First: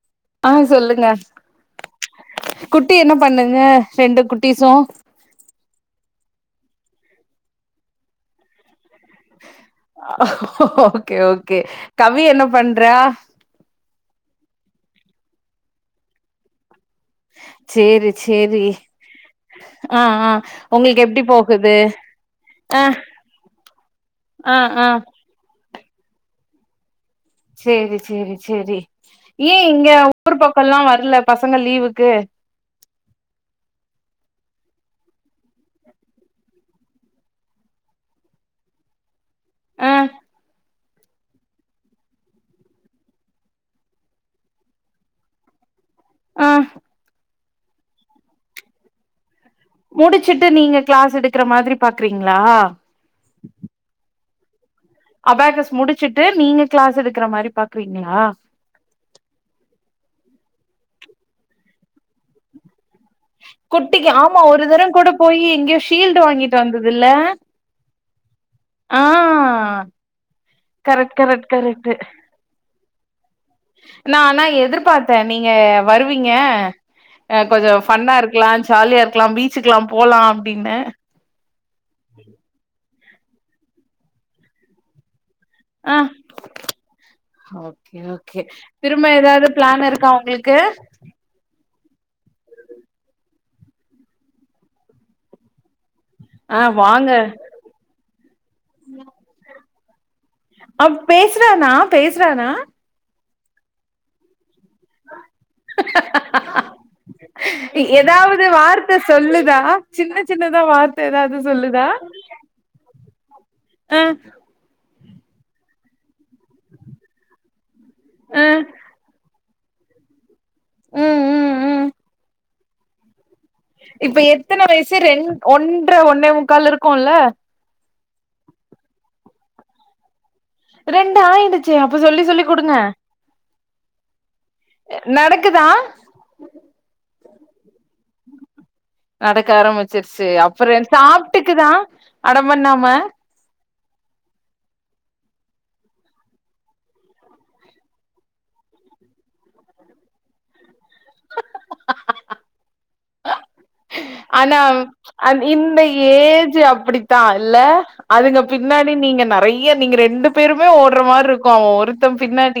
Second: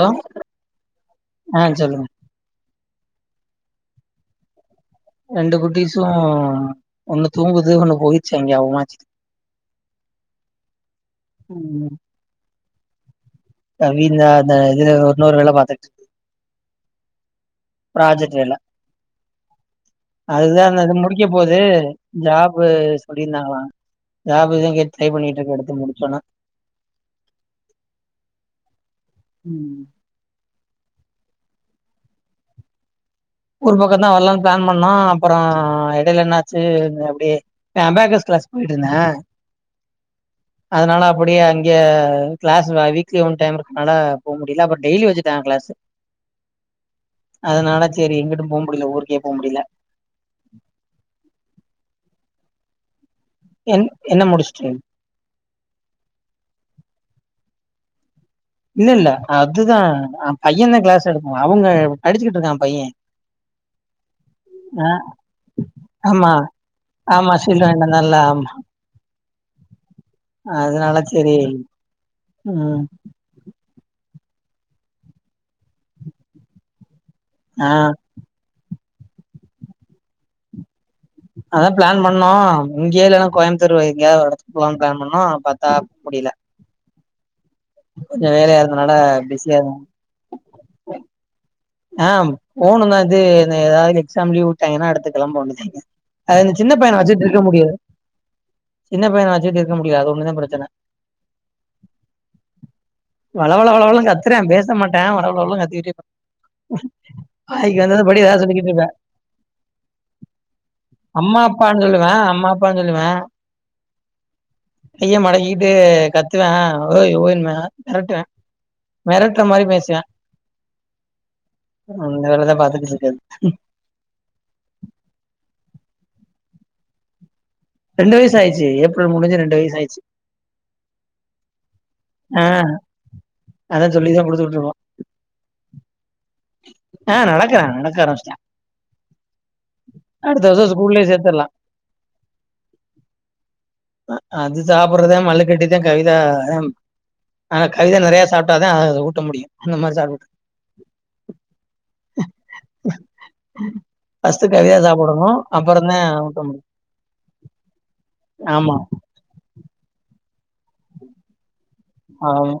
Hello ஆ சொல்லுங்க ஆ சொல்லுங்க குட்டி என்ன பண்ணுங்க ரெண்டு குட்டிஸு ரெண்டு குட்டிஸு ஒன்னு தூங்குது ஒண்ணு போயிட்ச்சு அங்க அவுங் அம்மாச்சிட்ட ஓகே ஓகே ம் கவி என்ன பண்றா கவி இந்தா இந்த ஒரு இதுல இன்னொரு வேல பாத்துட்டு இருக் சேரி ப்ராஜெக்ட் வேல சேரி ஆ ஆ அதுதா இந்த இது உங்களுக்கு எப்டி முடிக்க போது போகுது ஜாபு ஆ சொல்லியிருந்தாங்களா ஆ ஜாபுக்கு இங்கயே ஆ ட்ரை பண்ணிகிட்டு இருக்கு எடுத்து முடிச்சோன்னா சேரி சேரி சேரி ஏ இங்க ஊர் பக்கல்லா வரல பசங்க லீவுக்கு ஊர் பக்கம்தா வரலாம்னு பிளான் பண்ணோ அப்பற இடையில என்னாச்சு அப்டியே அபாகஸ் கிளாஸ் போயிட்டுருந்த ஆ அதனால அப்டியே அங்கயே கிளாஸ் வீக்லி ஒன் டைம் இருக்குனால போக முடியல அங்கயே டெய்லி வந்து இதா கிளாஸ்ஸு ஆ அதனாலா சரி எங்கிட்டு போக முடில ஊருக்கே போக முடில முடிச்சிட்டு நீங்க கிளாஸ் எடுக்கற மாறி பாக்குறீங்களா என் என்ன முடிச்சுட்டு அபாகஸ் முடிச்சிட்டு நீங்க கிளாஸ் எடுக்குற மாறி பாக்குறீங்களா இல்ல இல்ல அதுதா பையதா கிளாஸ் எடுக்கும் அவங்க படிச்சு கிட்டு இருக்கா பைய குட்டிக்கு ஆமா ஒரு தர கூட போயி எங்கயோ ஷீல்டு வாங்கிட்டு வந்ததுல இல்ல இன்னு நல்லா ஆ ஆ அதனால கரெக்ட் சரி கரெக்ட் கரெக்ட்டு ம் நா ஆனா எதிர்பாத்த நீங்க வருவீங்க ஆ கொஞ்ச ஃபன்னா இருக்கு க்கலாம் ஜாலியா இருக்கலா பீச்சுக்கெல்லா போலா அப்டின்னு அதா பிளான் பண்ணோ இங்கயே இல்லன்னா கோயம்பத்தூர் எங்கயாவது ஒரு இடத்துக்கு போகலான்னு பிளான் பண்ணோ ஆ ஓகே கொஞ்சம் ஓகே வேலையா இருந்தனால திரும்ப ஏதாவது பிஸியா இருந்தோம் பிளான் இருக்கா உங்களுக்கு க்கு ஆ ம் போணும் தா இது ஏதாவது எக்ஸாம்மு லீவு விட்டாங்கன்னா அடுத்து கிழம்ப போண்டியதா அது இந்த ஆ சின்ன பையன வாங்க வச்சுட்டு இருக்க முடியாது சின்ன பையன வச்சுட்டு இருக்க முடியாது அது ஒண்ணு தா பிரச் அ பேசுறானா பேசுறானா வளவள வளனு கத்துரா பேச மாட்டா வளவளனு கத் வந்தது படி ஏதாவது ஒரு சொல்லிக்கிட்டு இருப்பேன் வார்த்த சொல்லுதா சின்ன சின்னதா வார்த்த ஏதாவது அம்மா அப்பான்னு சொல்லுதா சொல்லுவேன். அம்மா அப்பான்னு சொல்லுவ ஆ கைய மடக்கிட்டு கத்துவா ஓய் ஓய் ன் பா மிரட்டுவா மிரட்டு ஆ மிரட்டுற மாரி பேசுவ ம் ம் ம் அந்த வேல தா பாத்துக்கிட்டு இருக்காரு இப்ப எத்தன வயிசு ரெண் ஒன்ற ஒன்னே முக்கால் இருக்குன்ல ரெண்டு வயிசா ஆய்சு ஏப்ரல் முடிஞ்சு ரெண்டு வயிசு ஆய்சு ரெண்டு ஆயிடுச்சு அப்ப சொல்லி சொல்லி ஆ குடுங்க அதான் சொல்லி தான் குடுத்துட்டுருக்கோம். நடக்குதா ஆ நடக்கறா நடக்க ஆரம்பிச்சுடா நடக்க ஆரம்பிச்சிருச்சு வருஷம் அப்பற என்ன ஸ்கூல்லயே சேத்துரலாம். சாப்டுக்குதா அடம் பண்ணாம அது சாப்றதா மல்லுக்கட்டிதா கவிதா ஆம் ஆ கவிதா நெறைய சாப்டாதா அத ஊட்ட முடியும் அந்த மாரி சாப்டுட் ஃபஸ்டு கவிதா சாப்ப அ இந்த ஏஜ் அப்டித்தா இல்ல அதுங்க ஆமா. பின்னாடி நீங்க நறை ய நீங்க ரெண்டு பேருமே ஓட்ற மாரி இருக்கும் அவன் ஒருத் ஆமா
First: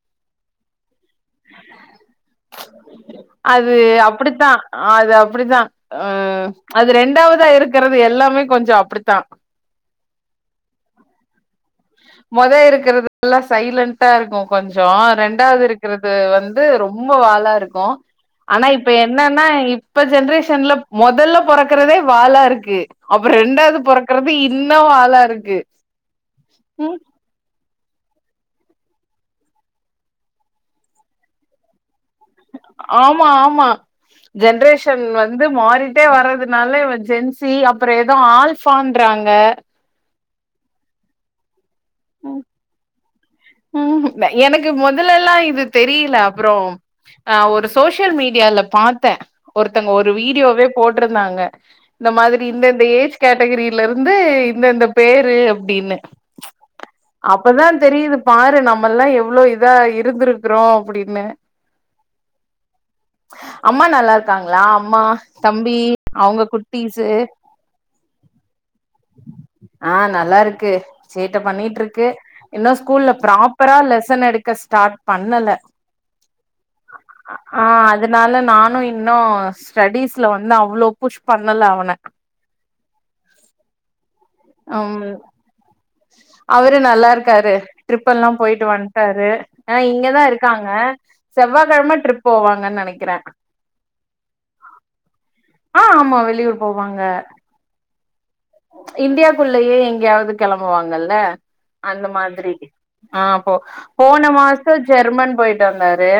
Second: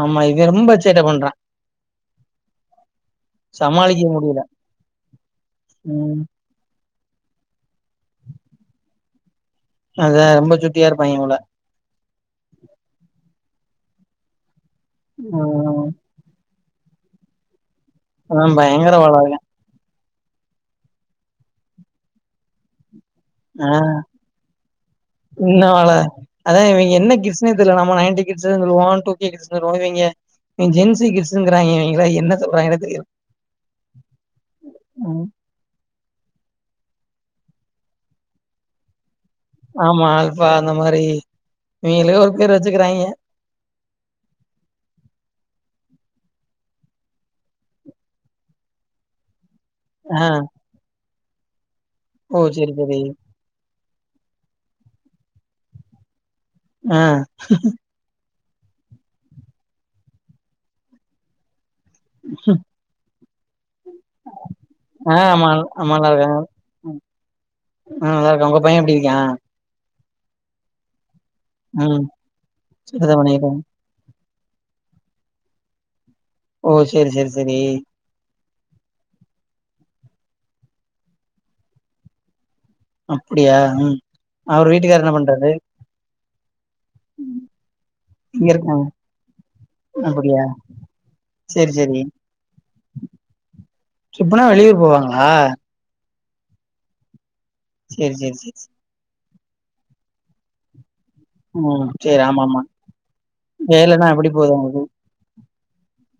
ஆமா இவே ரொம்ப சேட்ட பண்றான் அது சமாளிக்க முடியல. அப்டித்தா அது அ ப்டித்தா அ ம். அது ரெண்டாவதா இருக்கறது எல்லாமே கொஞ்சொ அப்டித்தா அதா ரொம்ப சுட்டியா இருப்பாய்ங்க போல மொத இருக்கறது எல்லா சைலன்டா இருக்கு கொஞ்சோ ஆ ரெண்டாவ்து இரு ருக்றது வந்து ரொம்ப வாலா இருக்கு அதா ஆனா இப்ப பயங்கர வாழாங்க என்னன்னா இப்ப ஜென்ரேஷன்ல மொதல்ல பொறக்கறதே வாலா இருக்கு அப்பறோ ஆ ரெண்டாவ்து பொறக்கறது இன்னு வாலாருக்கு அல அதா இவன் என்ன கிஸ்ன இதுல நம்ம நயன்டி கிட்ஸ்ஸு சொல்லுவோ டூ கே கிட்ஸ் சொல்லுவாங்க இவிங்க ஜென் சி கிட்ஸ்ஸுக்கிறாய்ங்க இவிங்கள என்ன சொல்றாங்கன்னே தெரியல ஆமா ஆமா ஜென்ரேஷன் ம் வந் து மாறிட்டே வர்றதுனால இவ ஜென் சி அப்பறோ எதோ ஆல்பான்றாங்க ஆமா அல்பா அந்த மாரி இவிங்களே ஒரு பேர் வெச்சுக்கிறாய்ங்க ம் எனக்கு மொதலல்லாம் இது தெரியல அப்பறோ ஆ ஒரு சோசியல் மீடியால பாத்தே ஒருத்தங்க ஒரு ஆ வீடியோவே போட்ருந்தாங்க இந்த ஓ மாதிரி இந்த செரி இந்த செரி ஏஜ் கேட் டகிரில இருந்து இந்தந்த பேரு அப்டின்னு ஆ அப்பதா தெரியுது பாரு நம்மல்லா எவ்ளோ இதா இருந்திருக்குறோ அப்டின்னு ம் அம்மா நல்லா இருக்காங்ளா அம்மா ஆ ஆமா தம்பி ஆமா நல்லா இருக்காங்க அவ்ங்க குட்டிஸு ஆ நல்லாருக்கான் உங்க பையன் எப்டி இருக்யான் ஆ நல்லா இருக்கு சேட்ட ம் பண்ணிட்டுருக்கு இன்னு சரிதா ஸ்கூல்ல பண்ணிருக்கே ப்ராப்பரா ஆ லசன் எடுக்க ஸ்டார்ட் பண்ணல ஓ சேரி சேரி செரி அதுனால நானு இன்னு ஸ்டடீஸ்ல வந்து அவ்ளோ புஷ் பண்ணல அவன அப்பிடியா ம் அவரு வீட்டுக்காரு ம் என்ன பண்றாரு அவரு நல்லா இருக்காரு ட்ரிப் எல்லா இங்க போய்ட்டு இருக்காங்க வன்ட்டாரு ஆ இங்கதா அப்டியா இருக்காங்க செவ்வா கெழம ட்ரிப் போவாங்கன் நெனக்கிற ட்ரிப்புனா வெளியூர் போவாங்ளா ஆ ஆமா வெளியூர் போவாங்க சேரி சேரி சேரி சேர் இந்தியா குள்ளயே எங்கெயாது கெளம்புவாங்கல்ல ம் அந்த சேரி ஆமா மாதிரி ஆமா ஆ அப்போ வேலன்னா போன எப்டி போது உங்களுக்கு மாசோம் ஜெர்மன் போய்ட்டு வந்தாரு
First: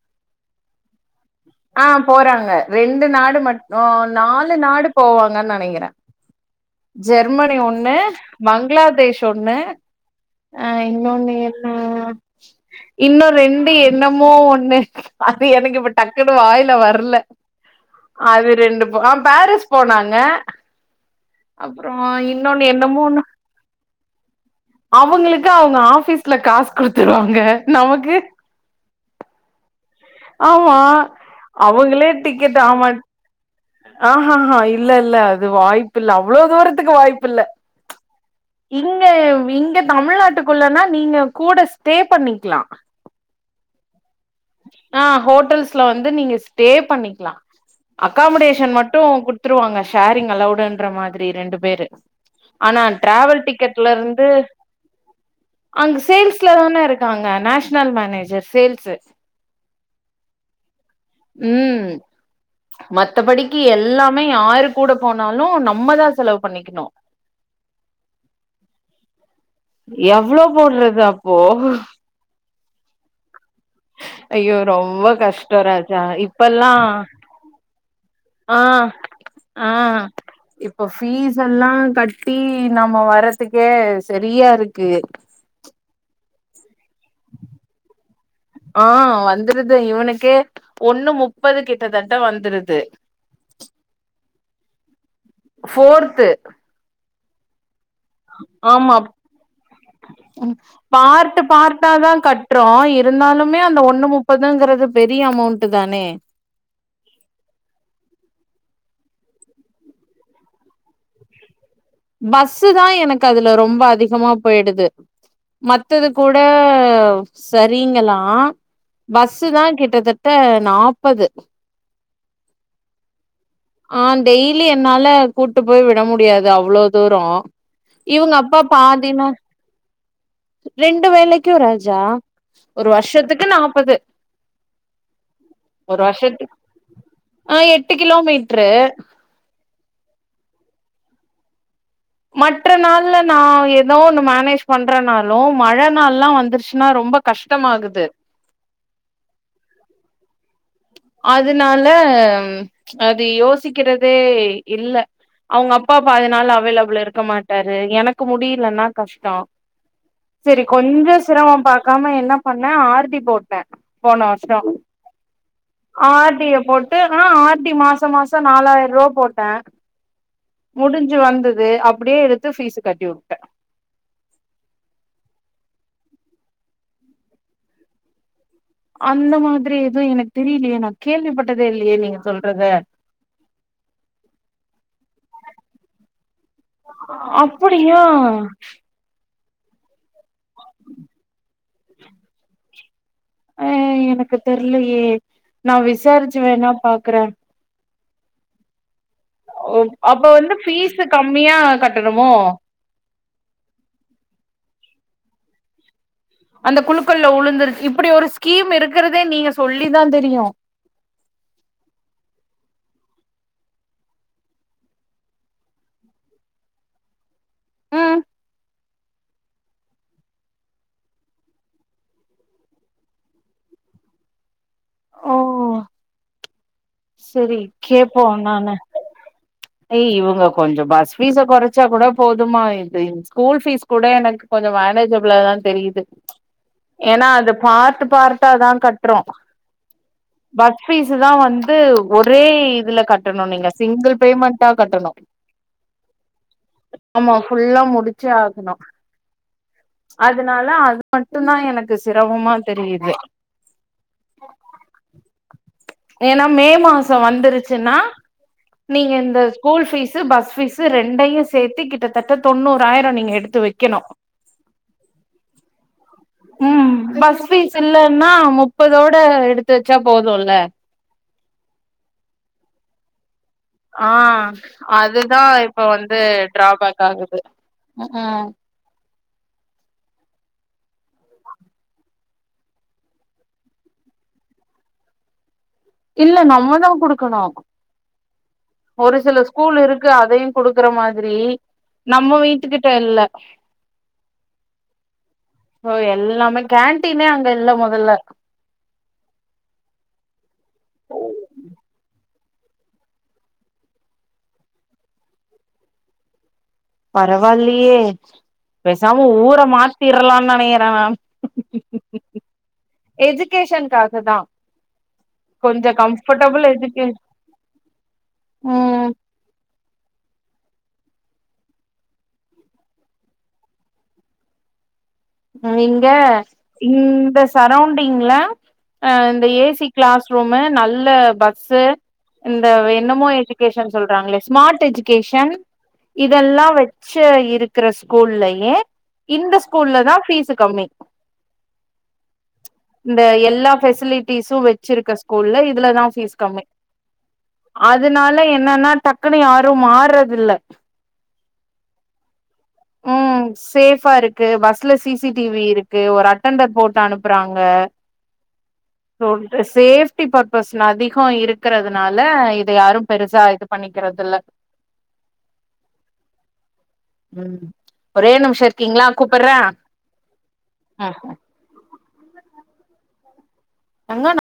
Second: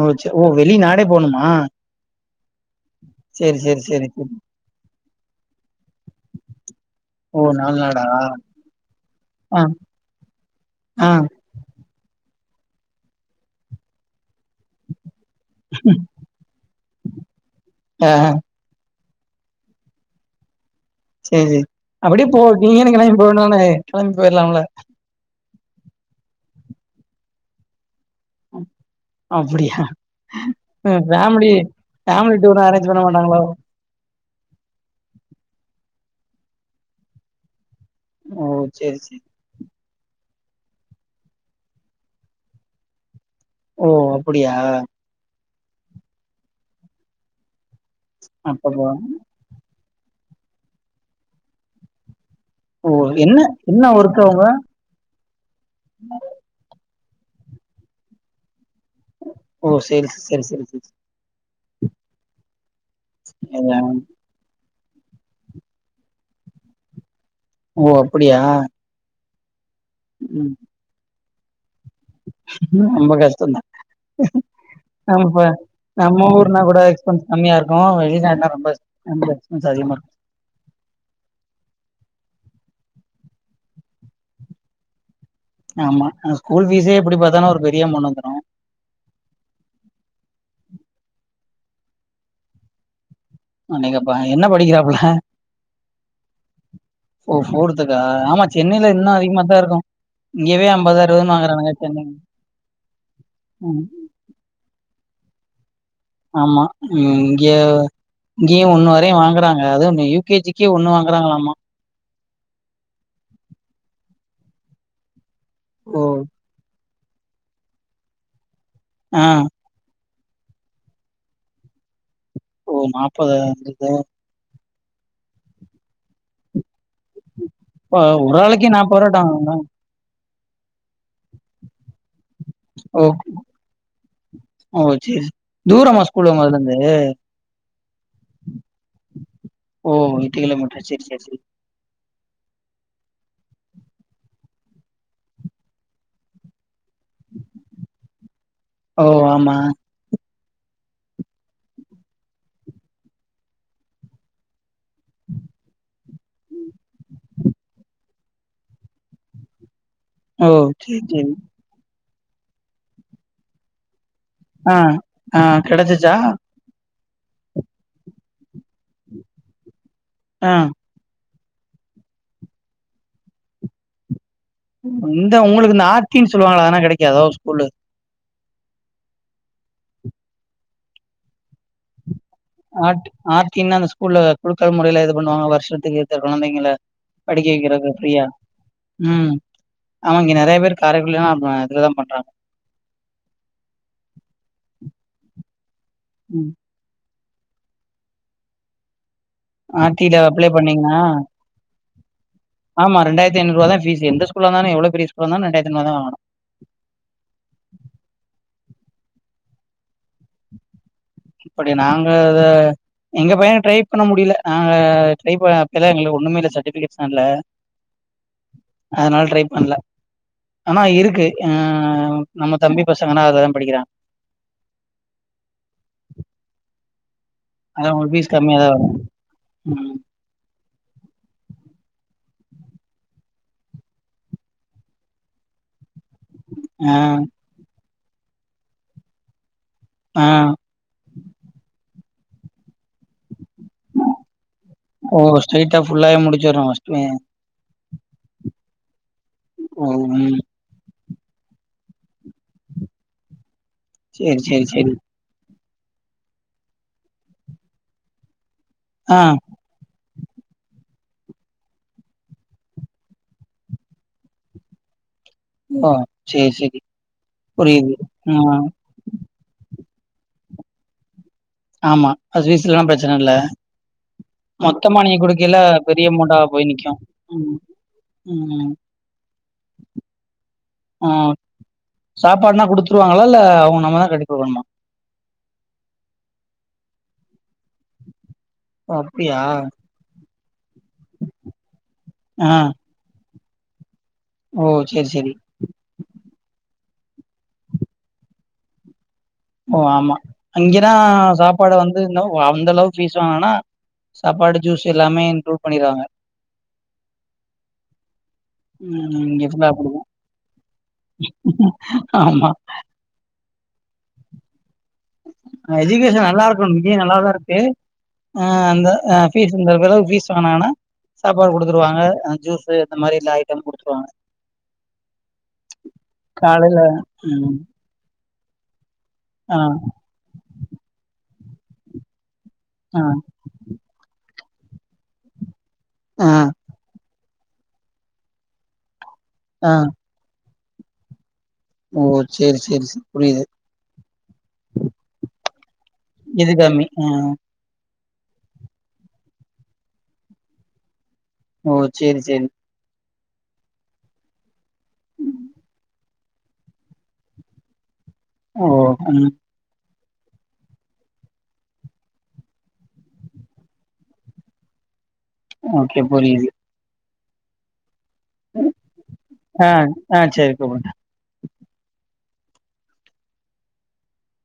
ஓ சே ஓ வெளிநாடே போணுமா ஆ போறாங்க ரெண்டு நாடு சேரி மட்டு சேரி சேரி சேரி நாலு நாடு போவாங்கன்னு நனக்கிறே ஓ ஜெர்மெனி நாலு ஒன்னு நாடா பங்களாதேஷ் ஒண்ணு ஆ ஆ இன்னொன்னு என்னா இன்னும் ரெண்டு என்ணமோ ஒண்ணு அது எனக்கு இப்ப டக்குனு வாயில வரல ஆ அது ரெண்டு பொ அ பாரிஸ் போனாங்க சரி சரி அப்புறோ அப்படியே போ இன்னொன்னு நீங்க இன்னு கிளம்பி என்னமோன்னு போகணும்னு கிளம்பி போயிடலாம்ல அவங்களுக்கு அவங்க ஆபீஸ்ல காஸ் குடுத்துருவாங்க நமக்கு அப் அப்டியா ஆமா ம் ஃபேமிலி அவங்களே ஃபேமிலி டூர் அரேஞ்ச் பண்ண மாட்டாங்களோ ஆ ஹா ஹா இல்ல இல்ல அது வாய்ப்பு இல்ல அவ்வளவு தூரத்துக்கு வாய்ப்பு இல்ல ஓ சேரி இங்க சேரி வ் இங்க தமிழ்நாட்டுக்குள்ளனா நீங்க கூட ஸ்டே பண்ணிக்கலாம் ஓ அப்படியா ஆ ஹோட்டல்ஸ்ல வந்து நீங்க ஸ்டே பண்ணிக்லாம் அகாமடேஷன் அப்பப்போ மட்டும் குடுத்துருவாங்க ஷேரிங் அலவுடுன்ற மாதிரி ரெண்டு பேரு ஆனா ஓ என்ன ட்ராவல் என்ன ஒர்க் டிக்கட்லர்ந்து அவுங்க அங்க சேல்ஸ்ல தான இருக்காங்க நேஷனல் மேனேஜர் சேல்ஸ்சு ஓ சரி சிஸ்டர் சரி சரி ம் மத்தபடிக்கு சேரி எல்லாமே யாரு கூட போனாலும் நம்மதான் செலவு பண்ணிக்கணும் ஓ அப்படியா எவ்ளோ போட்றது அப்போ ம் ரொம்ப கஷ்டந்த ஐயோ ரொம்ப ஆமப்ப கஷ்டோ ராஜா நம்ம ஊர்னா இப்பல்லா கூட எக்ஸ்பென்ஸ் கம்மியா இருக்கும் வெளிநாடுனா தான் ஆ ரொம்ப எக் அங்க பீஸ் ஆ அதிகமா இருக்கு இப்ப ஃபீஸெல்லாம் கட்டி நம்ம வரதுக்கே சரியா இருக்கு ஆமா அங்க ஸ்கூல் ஃபீஸே எப்படி பாத்தாலு ஒரு பெரிய அமௌண்ட் வந்துரும் ஆ வந்துருது இவனுக்கே ஒண்ணு முப்பது கிட்டத்தட்ட வந்துருது அ நீங்க ப என்ன படிக்கிறாப்புல ஃபோர்த்து ஓ ஃபோர் க்க ஆமா சென்னையில இன்னும் அதிகமா தான் இருக்கும் பார்டு பார்டா தான் கட்டுறோம் இருந்தாலுமே அந்த ம் ஒண்ணு முப் பதங்கிறது பெரிய அமௌண்ட் தானே ஆமா நீ இங்க இங்கேயும் ஒண்ணு வரையும் வாங்குறாங்க அது ஒ யு கே ஜி க்கே ஒண்ணு வாங்குறாங்களாமா பஸ்ஸுதா எனக்கு அதுல ரொம்ப அதிகமா பொய்டுது ஓ மத்தது கூட சரிங்களாம் ஆ பஸ் தான் கிட்டத்தட் த்த நாப்பது போ நாப்பதா வ ஆ டெய்லி என்னால கூட்டு போய் விட முடியாது அவ்ளோ தூரம் இவங்க ஒரு அப்பா ஆளுக்கே நாப்பது பாதி ரூவா நாள் டாங்களா ரெண்டு வேலைக்கும் ராஜா ஒரு ஓ வருஷத்துக்கு நாற்பது ஓ சேரி ஒரு தூரமா ஸ்கூல் வர்ஷத்து உங்கள்து ஆ எட்டு கிலோமீட்ரு ஓ இட்லி கெல்லாம் சரி சரி சரி மற்ற நாள்ல நா எதோ ஒன்னு மேனேஜ் பண்றேனாலு மழ நாள்லா வந்துர்ச்சுன்னா ரொம்ப கஷ்டமாகுது ஓ ஆமா அதுனால அது யோசிக்கெறதே இல்ல அவுங்க அப்பா பாதி நாள் அவைலபுள் இருக்க மாட்டாரு எனக் கு முடியலன்னா கஷ்டம் ஓ சரி சரி கொஞ்சம் சிரமம் பா க்காம என்ன பண்ணே ஆர் டி போட்டே போன வர் ஆ ஆ கெடச் ஆர் டி ய போட்டு ஆனா ஆர் டி மாசொ மாசொ நாலாயிர்வா போட்ட ஆ முடுஞ்சு வந்துது அப்டியே எடுத்து ஃபீஸ் கட்டி உ இங்க உங்களுக்கு இந்த ஆர்தின்னு சொல்லுவாங்கள அதானா கெடைக்காதோ ஸ்கூல்லு அந்த மாதுரி எதுவு எனக்கு தெரியிலயே நா கேள்விப்பட்டதே இல்லையே நீங்க சொல்றது ஆ ஆர்டின இந்த ஸ்கூல்ல குழுக்கல் மொறைல இது பண்ணுவாங்க வர்ஷத்துக்கு இத்ன கொழந்தைங்கள படிக்க வெக்கிறது அப்படியா ஃப்ரீயா ம் ஆமா இங்கெ நெறைய பேரு காரைக்குடில்லா [unintelligible] பண்றாங்க அ எனக்கு தெர்லயே நா விசாரிச்சு ம் வேணா பாக்குறே ஒ ஆர்டில அப்ப அப்ளை வந்து பண்ணீங்கன்னா ஃபீஸ்ஸு கம்மியா கட்டணுமோ ஆமா ரெண்டாயிரத்தி ஐநூறுவாதா ஃபீஸ்ஸே எந்த ஸ்கூல்லா இந்தாலு எவ்ளோ பெரிய ஸ்கூல்லா இருந்தாலு ரெண்டாயிரத்தி ஐநூறுவதா வாங்கனு அந்த குழுக்கள்ல உளுந்துரு இப்டி ஒரு ஸ்கீம் இருக்கிறதே நீங்க சொல்லி தா தெரியு இப்புடி நாங்க இத எங்க பையன ட்ரை பண்ண முடியல நாங்க ட்ரை ப எதோ எங்களுக்கு ஒன்னுமே இல்ல சட்டுஃபிகேட்ஸ்னா இல்ல ம் அதுனால ட்ரை பண்ணல ஆனா இருக்கு அ நம்ம தம்பி பசங்கன்னா அதுலதா படிக்கிறாங் ஓ செரி அதா உங்களுக்கு கேப்போ ஃபீஸ் கம்மியாதா நானு வரு ம் ஏய் இவுங்க கொஞ்சொ பஸ் ஃபீஸ கொறச்சா கூட போதுமா இது ஸ்கூல் ஃபீஸ் கூட எனக்கு கொஞ்சொ மேனேஜபிளா தா தெரியுது ஆ ஏன்னா அது பார்ட்டு பார்ட்டா தா கட்றோ அ பஸ் ஃபீஸ் தா வந்து ஒரே இதுல கட்டணு நீங்க சிங்கிள் பேமெண்டா கட்டணு ஓ ஸ்ட்ரைட்டா ஃபுல்லாவே முடிச்சிர்றோ ஃபஸ்ட்டு ஆமா ஃபுல்லா முடுச் சே ஆகணு ஓ ம் அதுனால அது மட்டுந் தா எனக்கு சிரமமா தெரியுது சேரி சேரி சேரி ஏன்னா மே மாசொ வந்துருச்சுன்னா நீங்க ஆ இந்த ஸ்கூல் ஃபீஸ்ஸு பஸ் ஃபீஸ்ஸு ரெண்டையு சேத்து கிட்டத்தட்ட தொண்ணூறாயரொ நீங்க எடுத்து வெக்கணு ஓ சேரி சேரி ம் பஸ் ஃபீஸ் புரியுது இல்லென்னா மு ம் ப்பதோட எடுத்து வச்சா போதுல்ல ஆமா அது வேசுலலா பிரச்சன இல்ல ஆ மொத்தமா நீங்க அதுதா குடுக்கைல இப்ப பெரிய வந்து அமொண்டா போய் நிக்கு டிராபேக் ஆகுது ம் அ சாப்பாடுனா குடுத்துருவாங்களா இல்ல அவுங்க நம்ம தா கட்டிக் குடுக்கணுமா இல்ல நம்மதா குடுக்கணு ஓ ஒரு அப்டியா சில ஸ்கூல் இருக்கு அதையு குடுக்குற மாதிரி நம்ம ஆ வீட்டுக்கி ட்ட இல்ல ஓ சேரி சேரி ஓ எல்லாமே கேன்ட்டீனே அங்க இல்ல மொதல்ல ஓ ஆமா அங்கெனா சாப்பாடு வந்து இன்னொ ஓ அந்த அளவுக்கு ஃபீஸ் வாங்னாங்னா சாப்பாடு ஜூஸ்ஸு எல்லாமே இன்க்ளூட் பண்ணிருவாங்க பரவால்லியே ம் பேசாம இங்க ஊர ஃபுல்லா அப்படிதா மாத்திர்லானு நெனைக்கறே நானு ஆமா எஜுகேஷன்காக தா ஆ கொஞ்சோ எஜுகேஷன் நல்லா கம்ஃபர்டபிள் இருக்கு இங்கே எஜுகே நல்லாதா இருக்கு அ அந்த ம் ஃபீஸ் அந்த அளவுக்கு ஃபீஸ் வாங்கனா சாப்பாடு குடுத்துருவாங்க அ ஜூஸ் இந்த மாரி எல்லா ஐட்டம் குடுத்துருவாங்க இங்க காலைல இந்த ம் சரௌண்டிங்ல அ இந்த ஆ ஏசி கிளாஸ் ரூமு நல்ல பஸ்ஸு இந்த ஆ எனமோ எஜு கேஷன் சொல்றாங்களே ஸ்மார்ட் எஜுகேஷன் ஆ இதெல்லா வை ரிச்சா இருக்கிற ஸ்கூல்லயே இந்த ஆ ஸ்கூல்ல தா ஃபீஸ் கம்மி ஓ சேரி சேரி சேரி இந்த புரியுது எல்லா பெஃசிலிட்டிஸு வை வச்சிருக்க ஸ்கூல்ல இதுலதா ஃபீஸ் இது கம்மி ஆ அதனால என்னன்னா டக்குனு யாரு மாறுறதில்ல ஓ சேரி சேரி ம் சேஃபா இருக்கு பஸ் ல சி சி டி வி இருக்கு ஒரு அட்டண்டர் போட்டு அனுப்புறாங்க ஓ அம் இ சேஃப்டி பர்பஸ் னா அதிக இருக்கிறதுனால இத யாரு பெருசா இது பண்ணிக்கிறது இல்ல ஓகே புரியுது ம் ஒரே நிமிஷோ இருக்கீங்களா கூப்டுறே ஆ ஆ சேரி கூப்டுங்க அ தங்கோ ணா